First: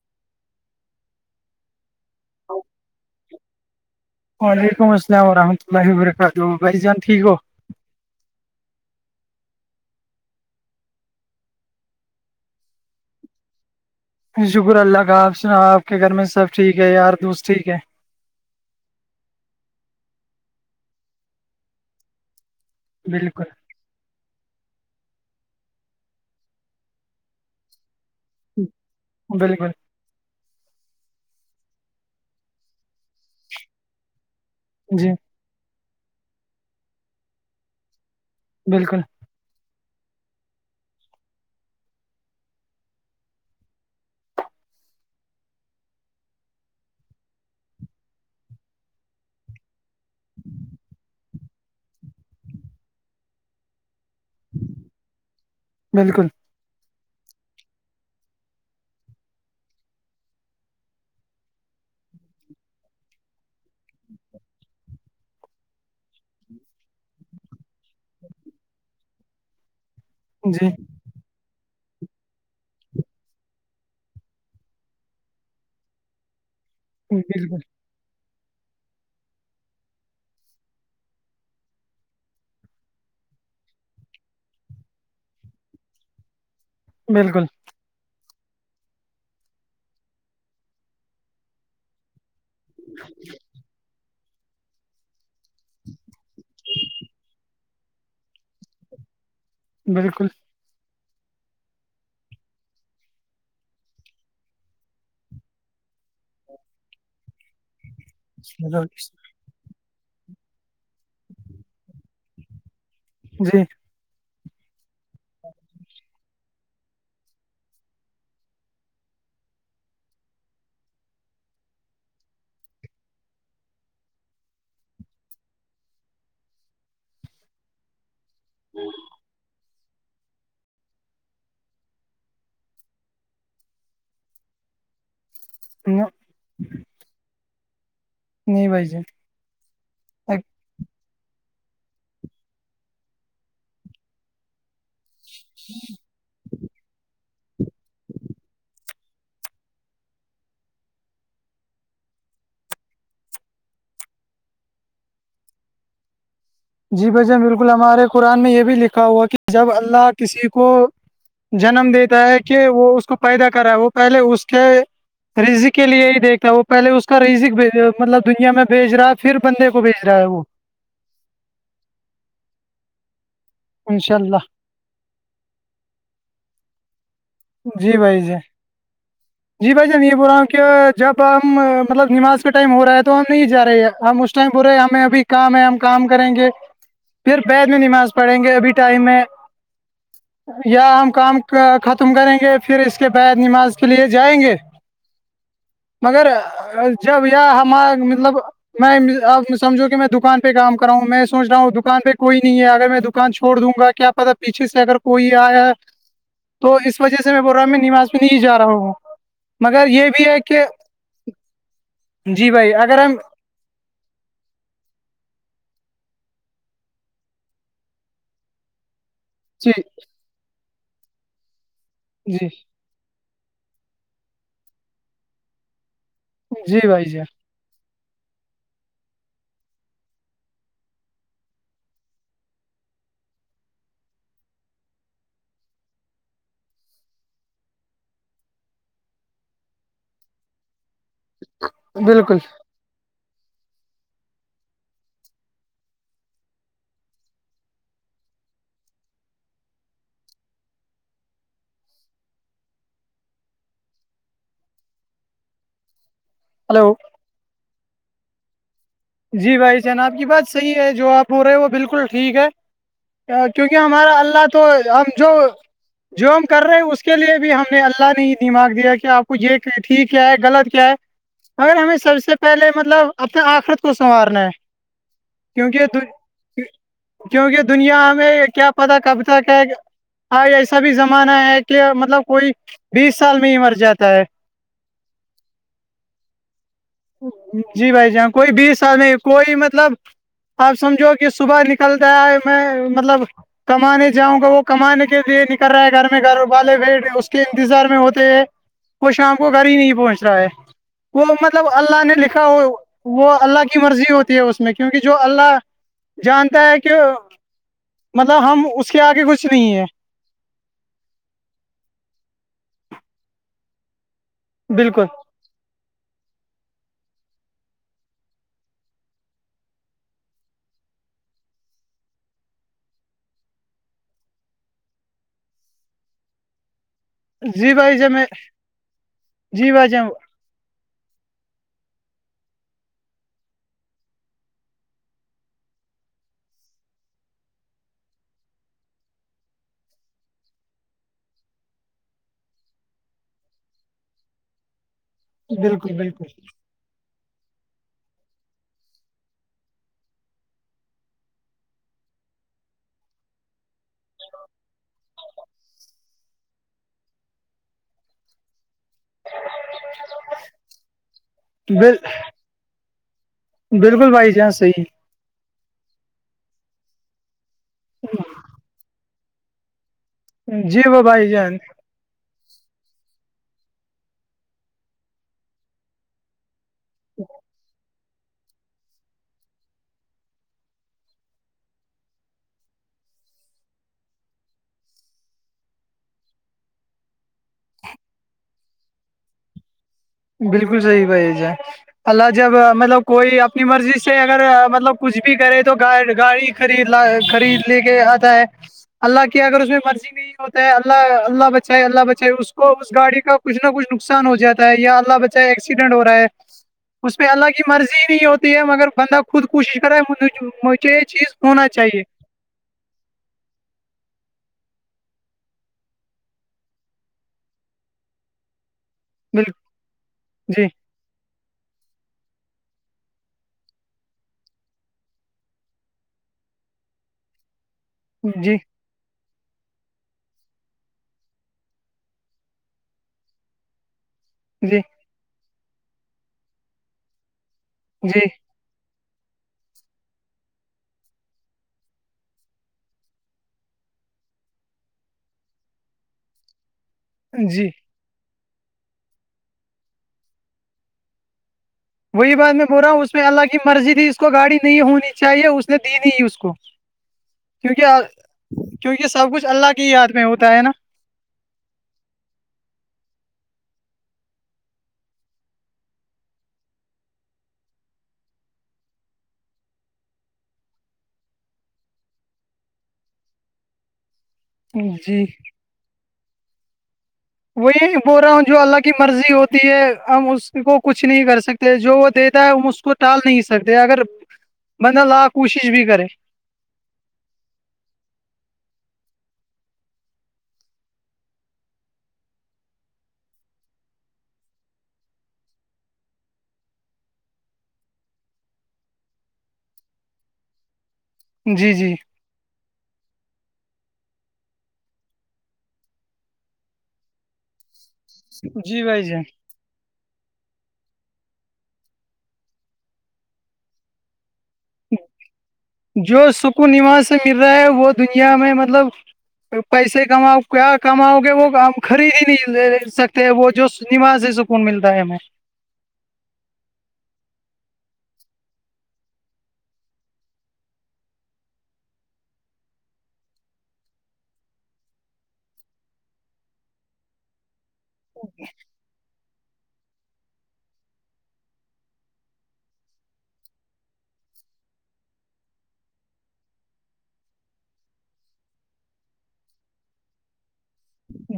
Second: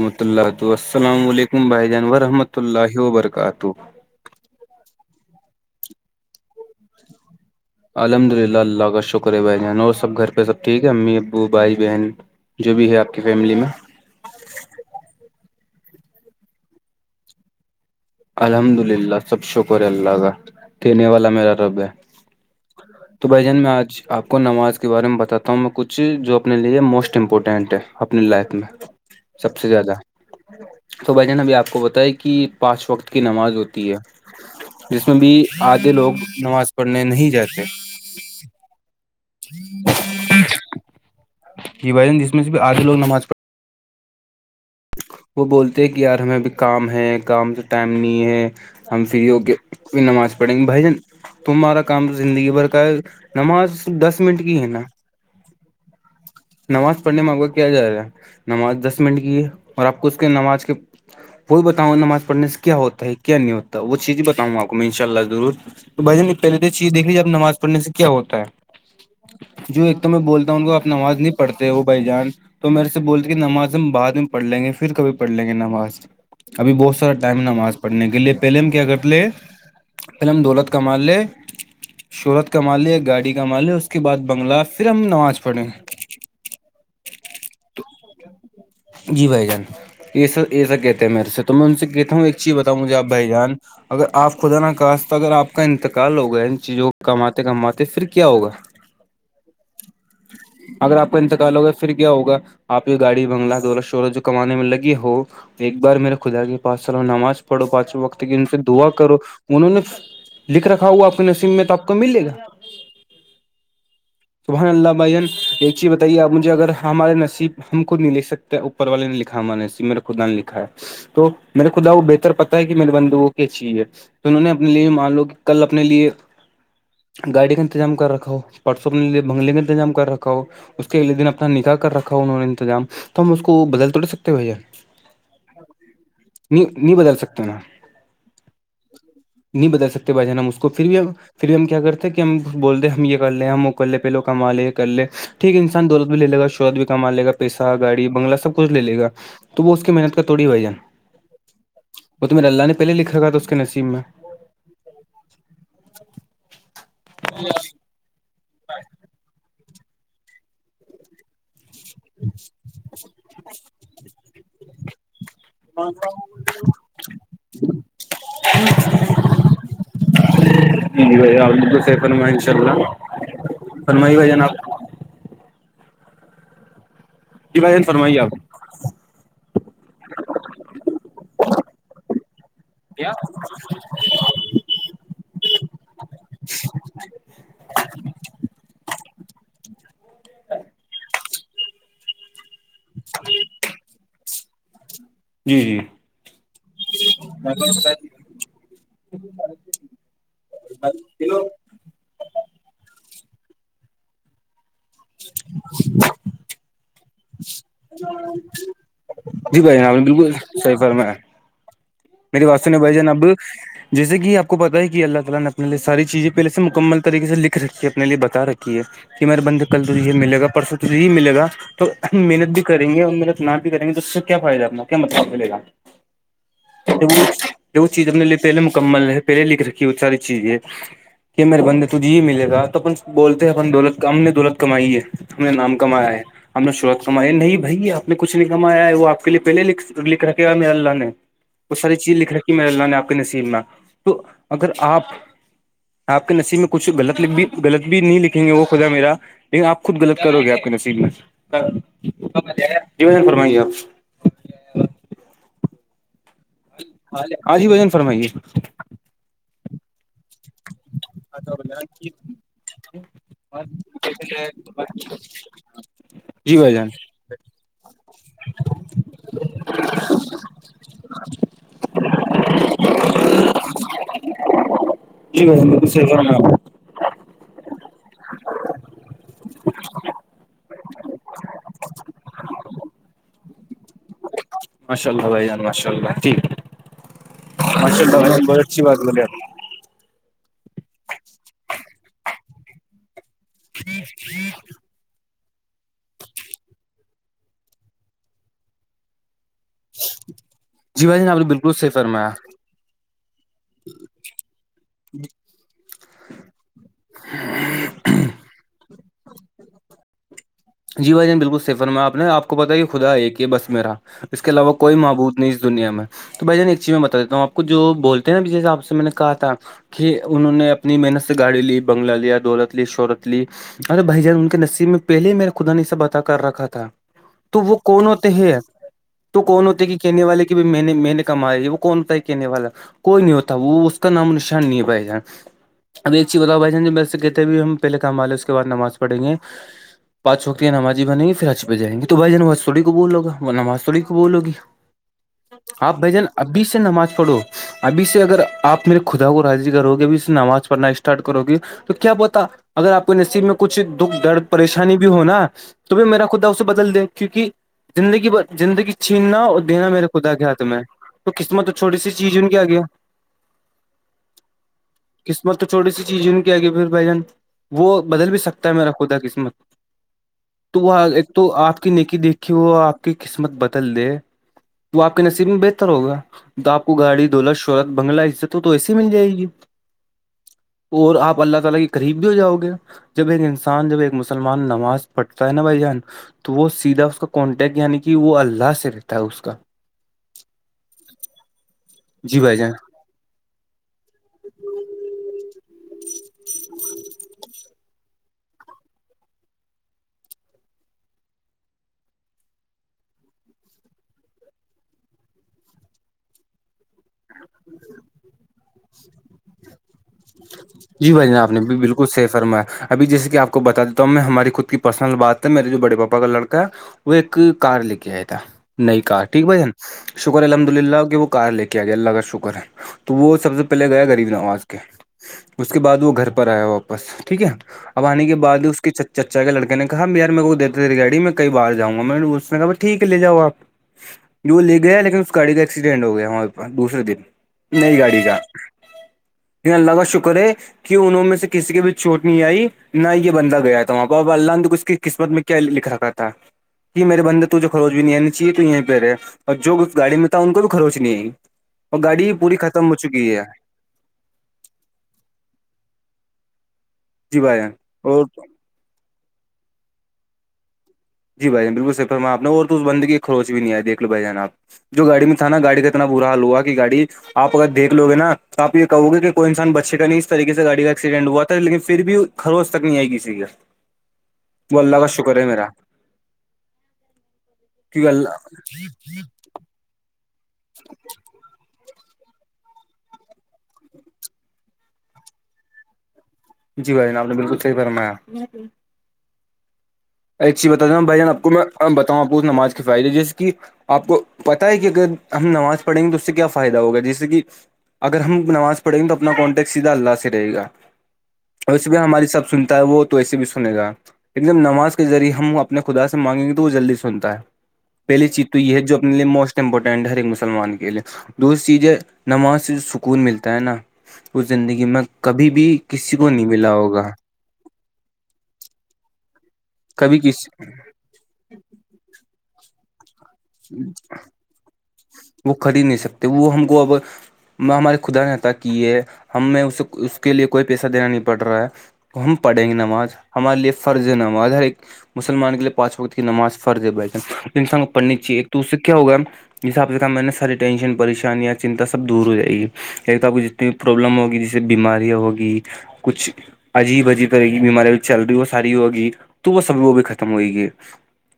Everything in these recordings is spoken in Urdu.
وحمۃ اللہ السلام علیکم بھائی جان ورحمۃہ اللہ وبرکاتہ وعلیکم السلام ورحمۃہ اللہ و برکاتہ بھائی جان ٹھیک ہو الحمد للہ اللہ کا شکر ہے بائی جان اور سب گھر پہ سب ٹھیک ہے امی ابو بھائی بہن جو بھی ہے آپ کی فیملی میں شکر اللہ کا آپ سناؤ آپ کے گھر میں سب ٹھیک ہے یار دوست ٹھیک ہے الحمد للہ سب شکر ہے اللہ کا دینے والا میرا رب ہے تو بھائی بالکل جان میں آج آپ کو نماز کے بارے میں بتاتا ہوں میں کچھ جو اپنے لیے موسٹ امپورٹینٹ ہے اپنی لائف میں سب سے بالکل زیادہ تو بھائی جان ابھی آپ کو بتائ کہ پانچ وقت کی نماز ہوتی ہے جس جی میں بھی آدھے لوگ نماز پڑھنے نہیں جاتے بالکل ہاں جی بائن جس میں بھی آدھ لوگ نماز پڑھے وہ بولتے ہیں کہ یار ہمیں ابھی کام ہے کام سے ٹائم نہیں ہے ہم فری ہو کے پھر نماز پڑھیں گے بھائی جان تمہارا کام زندگی بھر کا ہے نماز دس منٹ کی ہے نا بالکل نماز پڑھنے میں اق کیا جا رہا ہے نماز دس منٹ کی ہے اور آپ کو اس کے نماز کے وہی بتاؤںا نماز پڑھ سے کیا ہوتا ہے کیا نہیں ہوتا ہے وہ چیز بھی بتاؤںا آپ کو میں ان شاء اللہ ضرور تو بھائین پہے تو چیز دیکھی لییےب ناز پڑھ سے کیا ہوتا ہے جو ایک تو میں بولتا ہوں ان جی کو اپنا آواز نہیں پڑھتے وہ بھائی جان تو میرے سے بولتے کہ نماز ہم بعد میں پڑھ لیں گے پھر کبھی پڑھ لیں گے نماز ابھی بہت سارا ٹائ ن ہم بالکل آ پڑھنے کے لیے پہل ہم کیا کرتےے پہل ہم دولت کا مان لے شہورت کا مالی گاڑی کا مال اس کے بعد بنگلہ پھر ہم نماز پڑھے بالکل جی بھائی جان یہ سب یہ سب کہتے ہیں میرے سے تو میں ان سے کہتا ہوں ایک اچ بتاؤ مجھے آپ بھائی جان اگر آپ خدا ن کہس اگر آپ کا انتقال ہوگا ان چیزوں کماتے کماتے پھر کیا ہوگا بالکل اگر آپ کا انتقال ہوگا پھر کیایا ہوگا آپ یہ گاڑی بنگلہ والا شعرت جو کمانے میں لگ ہو ایک بار میرے خدا کے پانچ سالوں میں نماز پڑھو پانچووں وقت ان سے دا کرو انہوں نے لکھ رکھا ہوا اپنے نصب میں تو آپ کو ملے گا جی سبحان اللہ بھائین یہ چیز بتائیے آپ مجھے اگر ہمار نیب ہم خود نہیں لکھ سکتے ہیں اوپر والے نہیں لکھا ہمارے نصیب میرا خود ن نے لکھا ہے تو میرے خدا وہ بہتر پتا ہے کہ میرے بندو وہ کی چاہیے تو انہوں نے اپنے لیے مان لو کہ کل اپنے لیے گاڑی کا انتظام کر رکھا پڑ سبے بنگلے کے انتظام کر رکھا ہو اس کے اگلے دن اپنا نکح کر رکھا انہوں نے انتظام تو ہم اس کو بدل توڑ سکتے ہیں بھیا ہاں ہاں نہیں نہیں بدل سکتے نا نہیں بھائی نہیں بدل سکتے با جان ہم اس کو پھر بھی ہم پھر بھی ہم کیا کرتے ہیں کہ ہم بول د ہیں ہم یہ کر لیں ہیں ہم کلے پہلوں کا مالک کر لے ٹھیک انسان دولت بھی لے ل گا شورت بھی کما لے گا پیسہ گاڑی بنگلہ سب کچھ لے گا تو وہ اس کی محنت کا توڑی بھائی جان وہ تو میرے اللہ نے پہلے لکھا تھا اس کے نصیب میں جی بھ جان بالکل ہمارے قرآن میں یہ بھی لکھا ہوا کہ جب اللہ کسی کو جنم دیتا ہے کہ وہ اس کو پیدا کرا ہے وہ پہلے اس کے رزق کے لیے ہی دیکھتا ہے وہ پہلے اس کا رزک مطلب دنیا میں بھیج رہا ہے پھر بندے کو بھیج رہا ہے وہ جی جی بھائی آپ بالکل صی فرمائییں ان شاء اللہ انشاء فرمائیے بھائی جان اللہ آپ جی بھائی جی ہاں جی بھائی جان یہ بول رہا ہوں کہ جب ہم مطلب نماز کا ٹائم ہو رہا ہے تو ہم نہیں جا رہے ہیں ہم ٹائم پرے ہمیں ابھی کام ہے ہم کام کریں گے پھر بیید میں نماز پڑھیں گے ابھی ٹائم میں یا ہم کام ختم کریں گے پھر اس کے بعد نماز کے لیے جائیں گے جی جی مگر جب یہ ہمار مطلب میںبمجھو کہ میں دکان پہ کام کرا ہوں میں سوچ رہا ہوں دکان پہ کوئی نہیں ہے اگر میں دکان چھڑ دوں گا کیا پتا پیچھے سے اگر کوئی آیا ہے تو اس وجہ سے میں بول رہا ہاں نواز میں نہیں جا رہا ہوں جی بھائی جان مگر آپ یہ نے بھی بالکل ہے کہ صحیح فرمایا جی بھائی اگر ہم ہاں جیسے کہ پ کو پتتا ہے کہ اللہ تعالی نے اپنے لی ساری چیزیں پہلے سے مکمل طریقے سے لکھ رکھی ہے اپنے لیے بتا رکھی ہے کہ میرے بندے جی کل تج یہ ملے گا پرسوں تجے ہی ملے گا تو جی محنت بھی کر یں گے اننا بھی کریں گے تو سے کیا فائدہ اپنا کیا مطلب آ کو لینا جی بھائی جی وہ وہ چیز اپ نے لیے پہلے مکمل ہے پہلے لکھ رکھی ہے وہ ساری چیز ہے کہ میرے بندے تجے ہی ملے گا تو اپن بولتے ہیں اپن دولت ہم نے دولت کمائی ہے ہم نے نام کمایا ہے ہمپ نے شروعت کمائی ہے نہیں بھائی آپ نے کچھ نہیں کمایا ہے وہ آپ کے لیے پہلے لکھ رکھے مے اللہ نے وہ ساری چیز لکھ بالکل رکھی م اللہ نے آپ کے نصیب میں تو اگر آپ آپ کے نصیب میں کچھغط غط بھی نہیں لکھیں گے وہ خدا میرا لیکن آپ خود غلط کرو گے آپ کے نصیب میں ج فرمائیے آپ ہلو آج ہی وجن فرمائیے جی بھائی جنا آب کی بات صحیح ہے جو آپ ہو رہے وہ بالکل ٹھیک ہے کیونکہ ہمارا اللہ تو ہم جو جووم جی کر بھائی رہے جان اس اس کے لیے بھی ہم نے اللہ نے نماگ دیا کہ آپ کو یہ ٹھیک کیا ہے غلط کیا ہے اگر ہمیں سب سے پہلے مطلب اپنے آخرت کو سنوارنا ہے جی بھائی جان کیونکہ بالکل تو صحیح فرمایا آپ۔ کیونکہ دنیا ہمیں کیا پتا کب تک ہے ہاں ایسا بھی زمانہ ہے کہ مطلب کوئی بیس سال میں ہی مر جاتا ہے ماشا اللہ بھان ماشاء اللہ جی ماشاء بھائی اللہ جاں جان کوئی بہت بیس اچھی سال بات میں بولے آپ نے۔ کوئی مطلب آپ سمجھو کہ صبح نکل جائے ہے میں مطلب کمانے جاؤں گا وہ کمانے کے لیے نکل رہا ہے گھر میں گھروں والالے بھیٹ اس کے انتظار میں ہوتے ہیں ای وہ شام کو گھر ہی نہیں پہنچ رہا ہے جی بھائی وہ جان آپ نے مطلب بالکل صحیح اللہ نے فرمایا لکھا وہ وہ اللہ کی مرضی ہوتی ہے اس میں کیونکہ جو اللہ جانتا ہے کہ مطلب ہم اس کے آگے کچھ نہیں ہے جی بھائی جان بالکل سفر میں آپ نے آپ کو پتاہ یہ خدا ایک یہ بس میرا اس کے علاوہ کوئی بالکل معبوود اس دنیا میں تو بھ جان ایک چیز میں بتا دیتا ہوں آپ کو جو بول ہیں نا جس حساب سے میں نے کہا تھا کہ انہوں نے اپنی محنت سے گاڑی لی بنگلہ لیا دولت لی شہرت لی ارے بھائی جان ان کے نصیب میں پہلے ہی میرا خدا نے سب بط کر رکھا تھا تو جی وہ بھائی کون جان میں ہوتے ہیں تو کون جی ہوتے بھائی کہ جان کہنے والے کے میں نے میں نے کمایا ہے وہ کونتا ہے کہنے والا کوئی نہیں ہوتا وہ اس کا نام نشان نہیں بھائی جان اب ایک چیز بتاؤ بھائی جان جی ویسے کہتے بھی ہم پہل کامالے اس کے بع نماز پڑیں گے پاچوکیا نمازی بن گی پھرچ پ جائیں گے تو بھ جمواستوڑی کو بولو گا وہ نمازوری کو بولوی بالکل آپ بھ جان بالکل ابھی سے نماز پڑھو ابھی سے اگر آپ میرے خدا کو راضی کرو گے ابھی سے نماز پڑھنا اسٹارٹ کرو گے تو کیا بتا اگر آپ کو نصیب میں کچھ دکھ درد پریشان بھی ہوناا تو پ میرا خدا اسے بدل دے کیونکہ زندگی زندگی چھیننا اور دینا میرے خدا کیا تھام میں تو قسمت تو چھوٹی بال- سی چیز ان کے آ گیا بالکل بھائی جی ہاں صحی قسمت تو چھوٹی سی چیز ان کی آگی پھر بھائی جان وہ بدل بھی سکتا ہے میرا خدا قسمت تو جی وہ ایک بھائی تو جان آپ آ کی نیکی دیکھی وہ آپ کی قسمت بدل دے تو آپ کے نصیب میں بہتر ہوگا تو آپ کو گاڑی دولت شہورت بنگلہ اس سے تو ایسی ہی مل جائے گی اور اپ اللہ تعالی کے قریب بھی ہو جاؤ گے جب ان انسان جب ایک مس سلمان نماز پڑھتا ہے نا بھائی جان تو وہ سیدھا اس کا کانٹیکٹ یعنی کہ وہ اللہ سے رہتا ہے اس کا بالکل صحیح بھائی ج اللہ جی جب بھائی جان مطلب کوئی اپنی مرضی سے اگر مطلب کچھ بھی کرے تو گاڑی خرید ل خرید لے کے س اللہ کی اگر اس میں مرضی نہیں ہوتا ہے اللہ اللہ بچائے اللہ بچائے اس کو اس گاڑی کو کچھ نہ کچھ نقصان ہو جاتا ہے یا اللہ بچا ایکسیڈنٹ ہو رہا ہے اس میں اللہ کی مرضی ہی نہیں ہوتی ہے مگر بندہ کو خود کوشش کراج مجھے یہ چیز ہونا چاہیے رما ہےبھی جیسے آپ کو بتا دیتا ہوں میں ہماری خود کی پرسنل بات ہے میرے جو بڑے پاپا کا لڑا ہے وہ ایک کار لے کے آیا تھا نئی کار ٹھیک بالکل بھائین شکر جی الحمد للہ کہ وہ کار لے کے آ گیا اللہ کا شکر ہے تو وہ سب سے پہلے گیا غریب نواز کے اس کے بعد وہ گھر پر آیا واپس ٹھیک ہے اب آنے کے جی بعد اس کے چ چچا کے لڑک نےا یار میرے کو دیتےے گای میں کئی بار جاں گا میں نے اس نے کہاائیٹھیک لے جاؤپ وہ لے جی گیا لیکن اس گاڑی کا ایکسیڈینٹ ہو گیا وہاں دوسرے دن نئی گاڑی جی کا لگش کر کہ انہوں میں سے کسی کے بھیچ چوٹ نہیں آئی نہ یہ بندہ گیا تھا وہاں کو اب اللہ نے تو ک اس کی قسمت میں لکھ رکھا تھا کہ میرے بندے ت جو جی کروچ نہیں آنی چاہے تو یہیں پہ رہے اور جو بھی گاڑی میں تھا ان کو بھی خروچ نہیں آئیی اور گاڑی وہی بات پوری میں بول ختم رہا ہو ہوں اس میں چکی اللہ ہے کی مرضی ت اس کو گاڑی نہیں ہونی چاہیے اس نے دی نہیں اس کو جی بھائی جان، کیونکہ اور کیونکہ سب کچھ اللہ کے ہی یاد میں ہوتا ہے نا جی بھائیان باللر فرماپ نے اور تو اس بند کے کی خوروچ بھی نہیں آ دیکھ لو بائی جان آپ جو گاڑی میں تھا نا گاڑی کا اتنا برا حال ہوا کہ گاڑی آ اگر دیکھ لو گ ن تو آپ یہ کہو گے کہ کوئی انسان بچے کا نہیں اس طقے سے گاڑی کا ایکسیڈنٹ ہوا تھا لیکن پھر بھی خروش تک نہیں آئی کسی کی وہ اللہ کا جی شکر ہے میرا وہی بول رہا ہوں جو اللہ کی مرضی ہوتی ہے ہم اس کو کچھ نہیں کر سکتے جو وہ اس کو ٹال نہیں سکتے اگر بندہ لا کوشش بھی کرے جی بھائی آپ نے بالکل صحیح فرمایا ایک چیز بتااتے ہ بھائی جان آپ کو میں بتاؤں آپور نماز کے فائدے جیے کہ آپ کو پتا ہے کہ اگر ہم نماز پڑھیں گے تو اس سے کیا فائدہ ہوگا جیسے کہ اگر ہم نماز پڑھیں گے تو اپنا کانٹیکٹ سیدھا اللہ سے رہے گا جی ویسے جی بھی ہماری سب سنتا ہے وہ تو ویسے بھی سنے گا ایک دم نماز ذریعے ہم اپنے خدا سے مانگیں گے تو وہ جلدی سنتا ہے پہلی چیز تو یہ ہے جی جو بھائی اپنے جان لیے موسٹ امپورٹینٹ ہے ہر ایک مسلمان کے لیے دوسری چیز ہے نماز سے جو سکون ملتا ہے نا اس زندگی میں کبھی بھی کسی کو جو نہیں سکون ملا ہوگا نماز سے رہا وہ دنیا میں مطلب پیسے کبھی کماؤ کسی کیا کماؤ گے وہ کام خرید ہی نہیں لے سکتے وہ جو نماز سے سکون ملتا ہے ہمیں وہ کی نہیں سکتے وہ ہم کو اب میں ہمارے خدا نے عتا کی ہے ہمیں اسے اس کے لیے کوئی پیسہ دینا نہیں پڑ رہا ہے ہم پڑھیں گے نماز ہمارے لیے فرض نماز ہر ایک مسلمان کےے پانچ وقت کی نماز فرض بیٹھے انسان کو پڑھنی چاہی ایک توسے کیا ہوگا حساب سے میں نے ساری ٹینشن پریشانیاں چنتا سب دور ہو جائے گی ایک تو آپ کو جتنی پرابلم ہوگی جیسے بیمارییا ہوگی کچھ عجیب عجیب رہے گی بیماری چل رہی وہ ساری ہوگی تو وہ سب وہ بھی ختم ہوئے گی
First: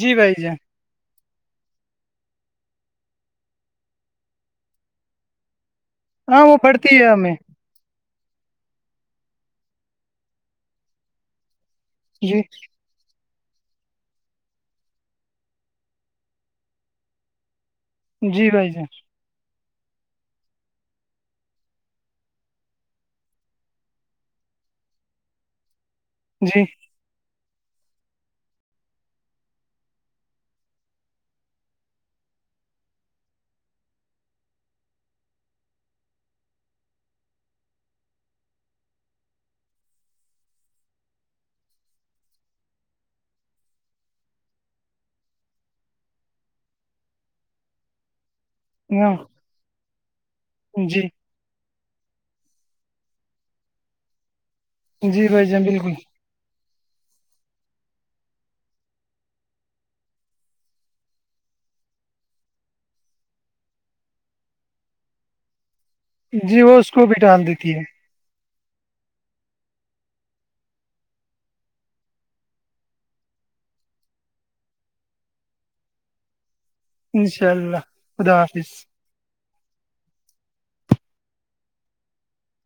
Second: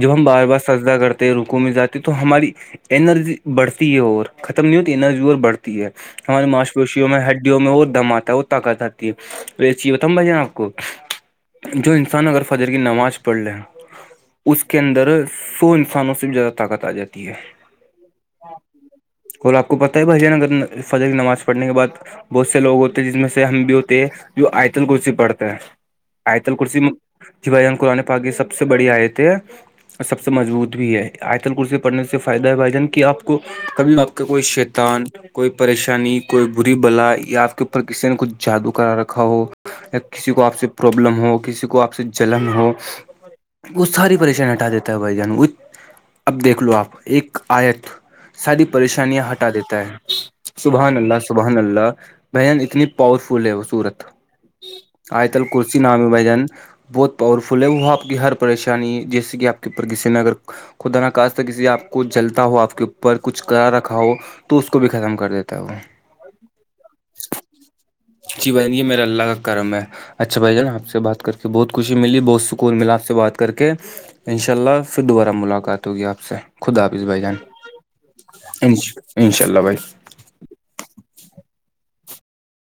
جب جی ہم بھائی بار جان بار سزدا کرتے رک میں جاتی تو ہماری ارجی بڑتی ہے اور ختم نہیں ہوتی انرجی بڑھتی ہے ہاں ہماریے وہ ماش پڑتی ہے پیوشیوں میں ہمیں ہڈیوں میں اور دم آاتتا ہے وہ جاتتی ہے چ یہ بتاؤں بھائی آپ کو جو انسان جی اگر فجر کی نماز پر پڑ لے ہیں اس کے اندر سو انسانوں سے بھی زیادہ طاقت آ جاتی ہے جی بھائی جی اور آپ کو پتہ ہے بھائیانگر فضح کی نماز پڑھنے کے بعد بہت سے لوگ ہوتے ہیں جس میں سے ہم بھی ہوتے ہیں جو آئیتل کرسی پڑھتے ہیں آئیتل جی کرسی جیواان قرآن پااک یہ سب سے بڑی آیت ہے اور سب سے مضبوط بھی ہے آتل کرسی پڑھنے سے فائدہ ہے بھائی جان کی آپ کو کبھی آپ کا کوئی شیتان کوئی پریشانی کوئی بری بلا یا آپ کے اوپر کسی نے کچھ جادو کرا رکھا ہو یا کسی کو آپ سے پرابلم ہو کسی کو آپ سے جلن ہو وہ ساری پریشانی ہٹا دیتا ہے بھائی جان اب دیکھ لو آپ ایک آیت ساری ہاں پریشانیاں ہٹا دیتا ہے سبحان جی اللہ سے سبحان اللہ بہن اتنی پاور فل ہے وہ صورت آئی جی تل بھائی جان کورسی بالکل نام بجن بہت پاورفل ہے وہ آپ کی ہر پریشانی جیسے کہ آپ کے کسی نے اگر خودا نقاست کسی آپ کو جلتا ہو آپ کے اوپر کچھ کرا رکھا ہو تو اس کو بھی ختم کر دیتا ہے وہ جی وہ اس کو بھی ڈال دیتی ہے اس کی بہن یہ میرا اللہ کا کرم ہے اچھا بھائی جان آپ سے بات کر کے بہت خوشی ملی بہت سکون ملا آپ سے بات کر کے انشاء اللہ پھر دوبارہ ملاقات ہوگی آپ سے خود آپ بھائی انشاء اللہ خدا جانا حافظ انشاء اللہ بھائی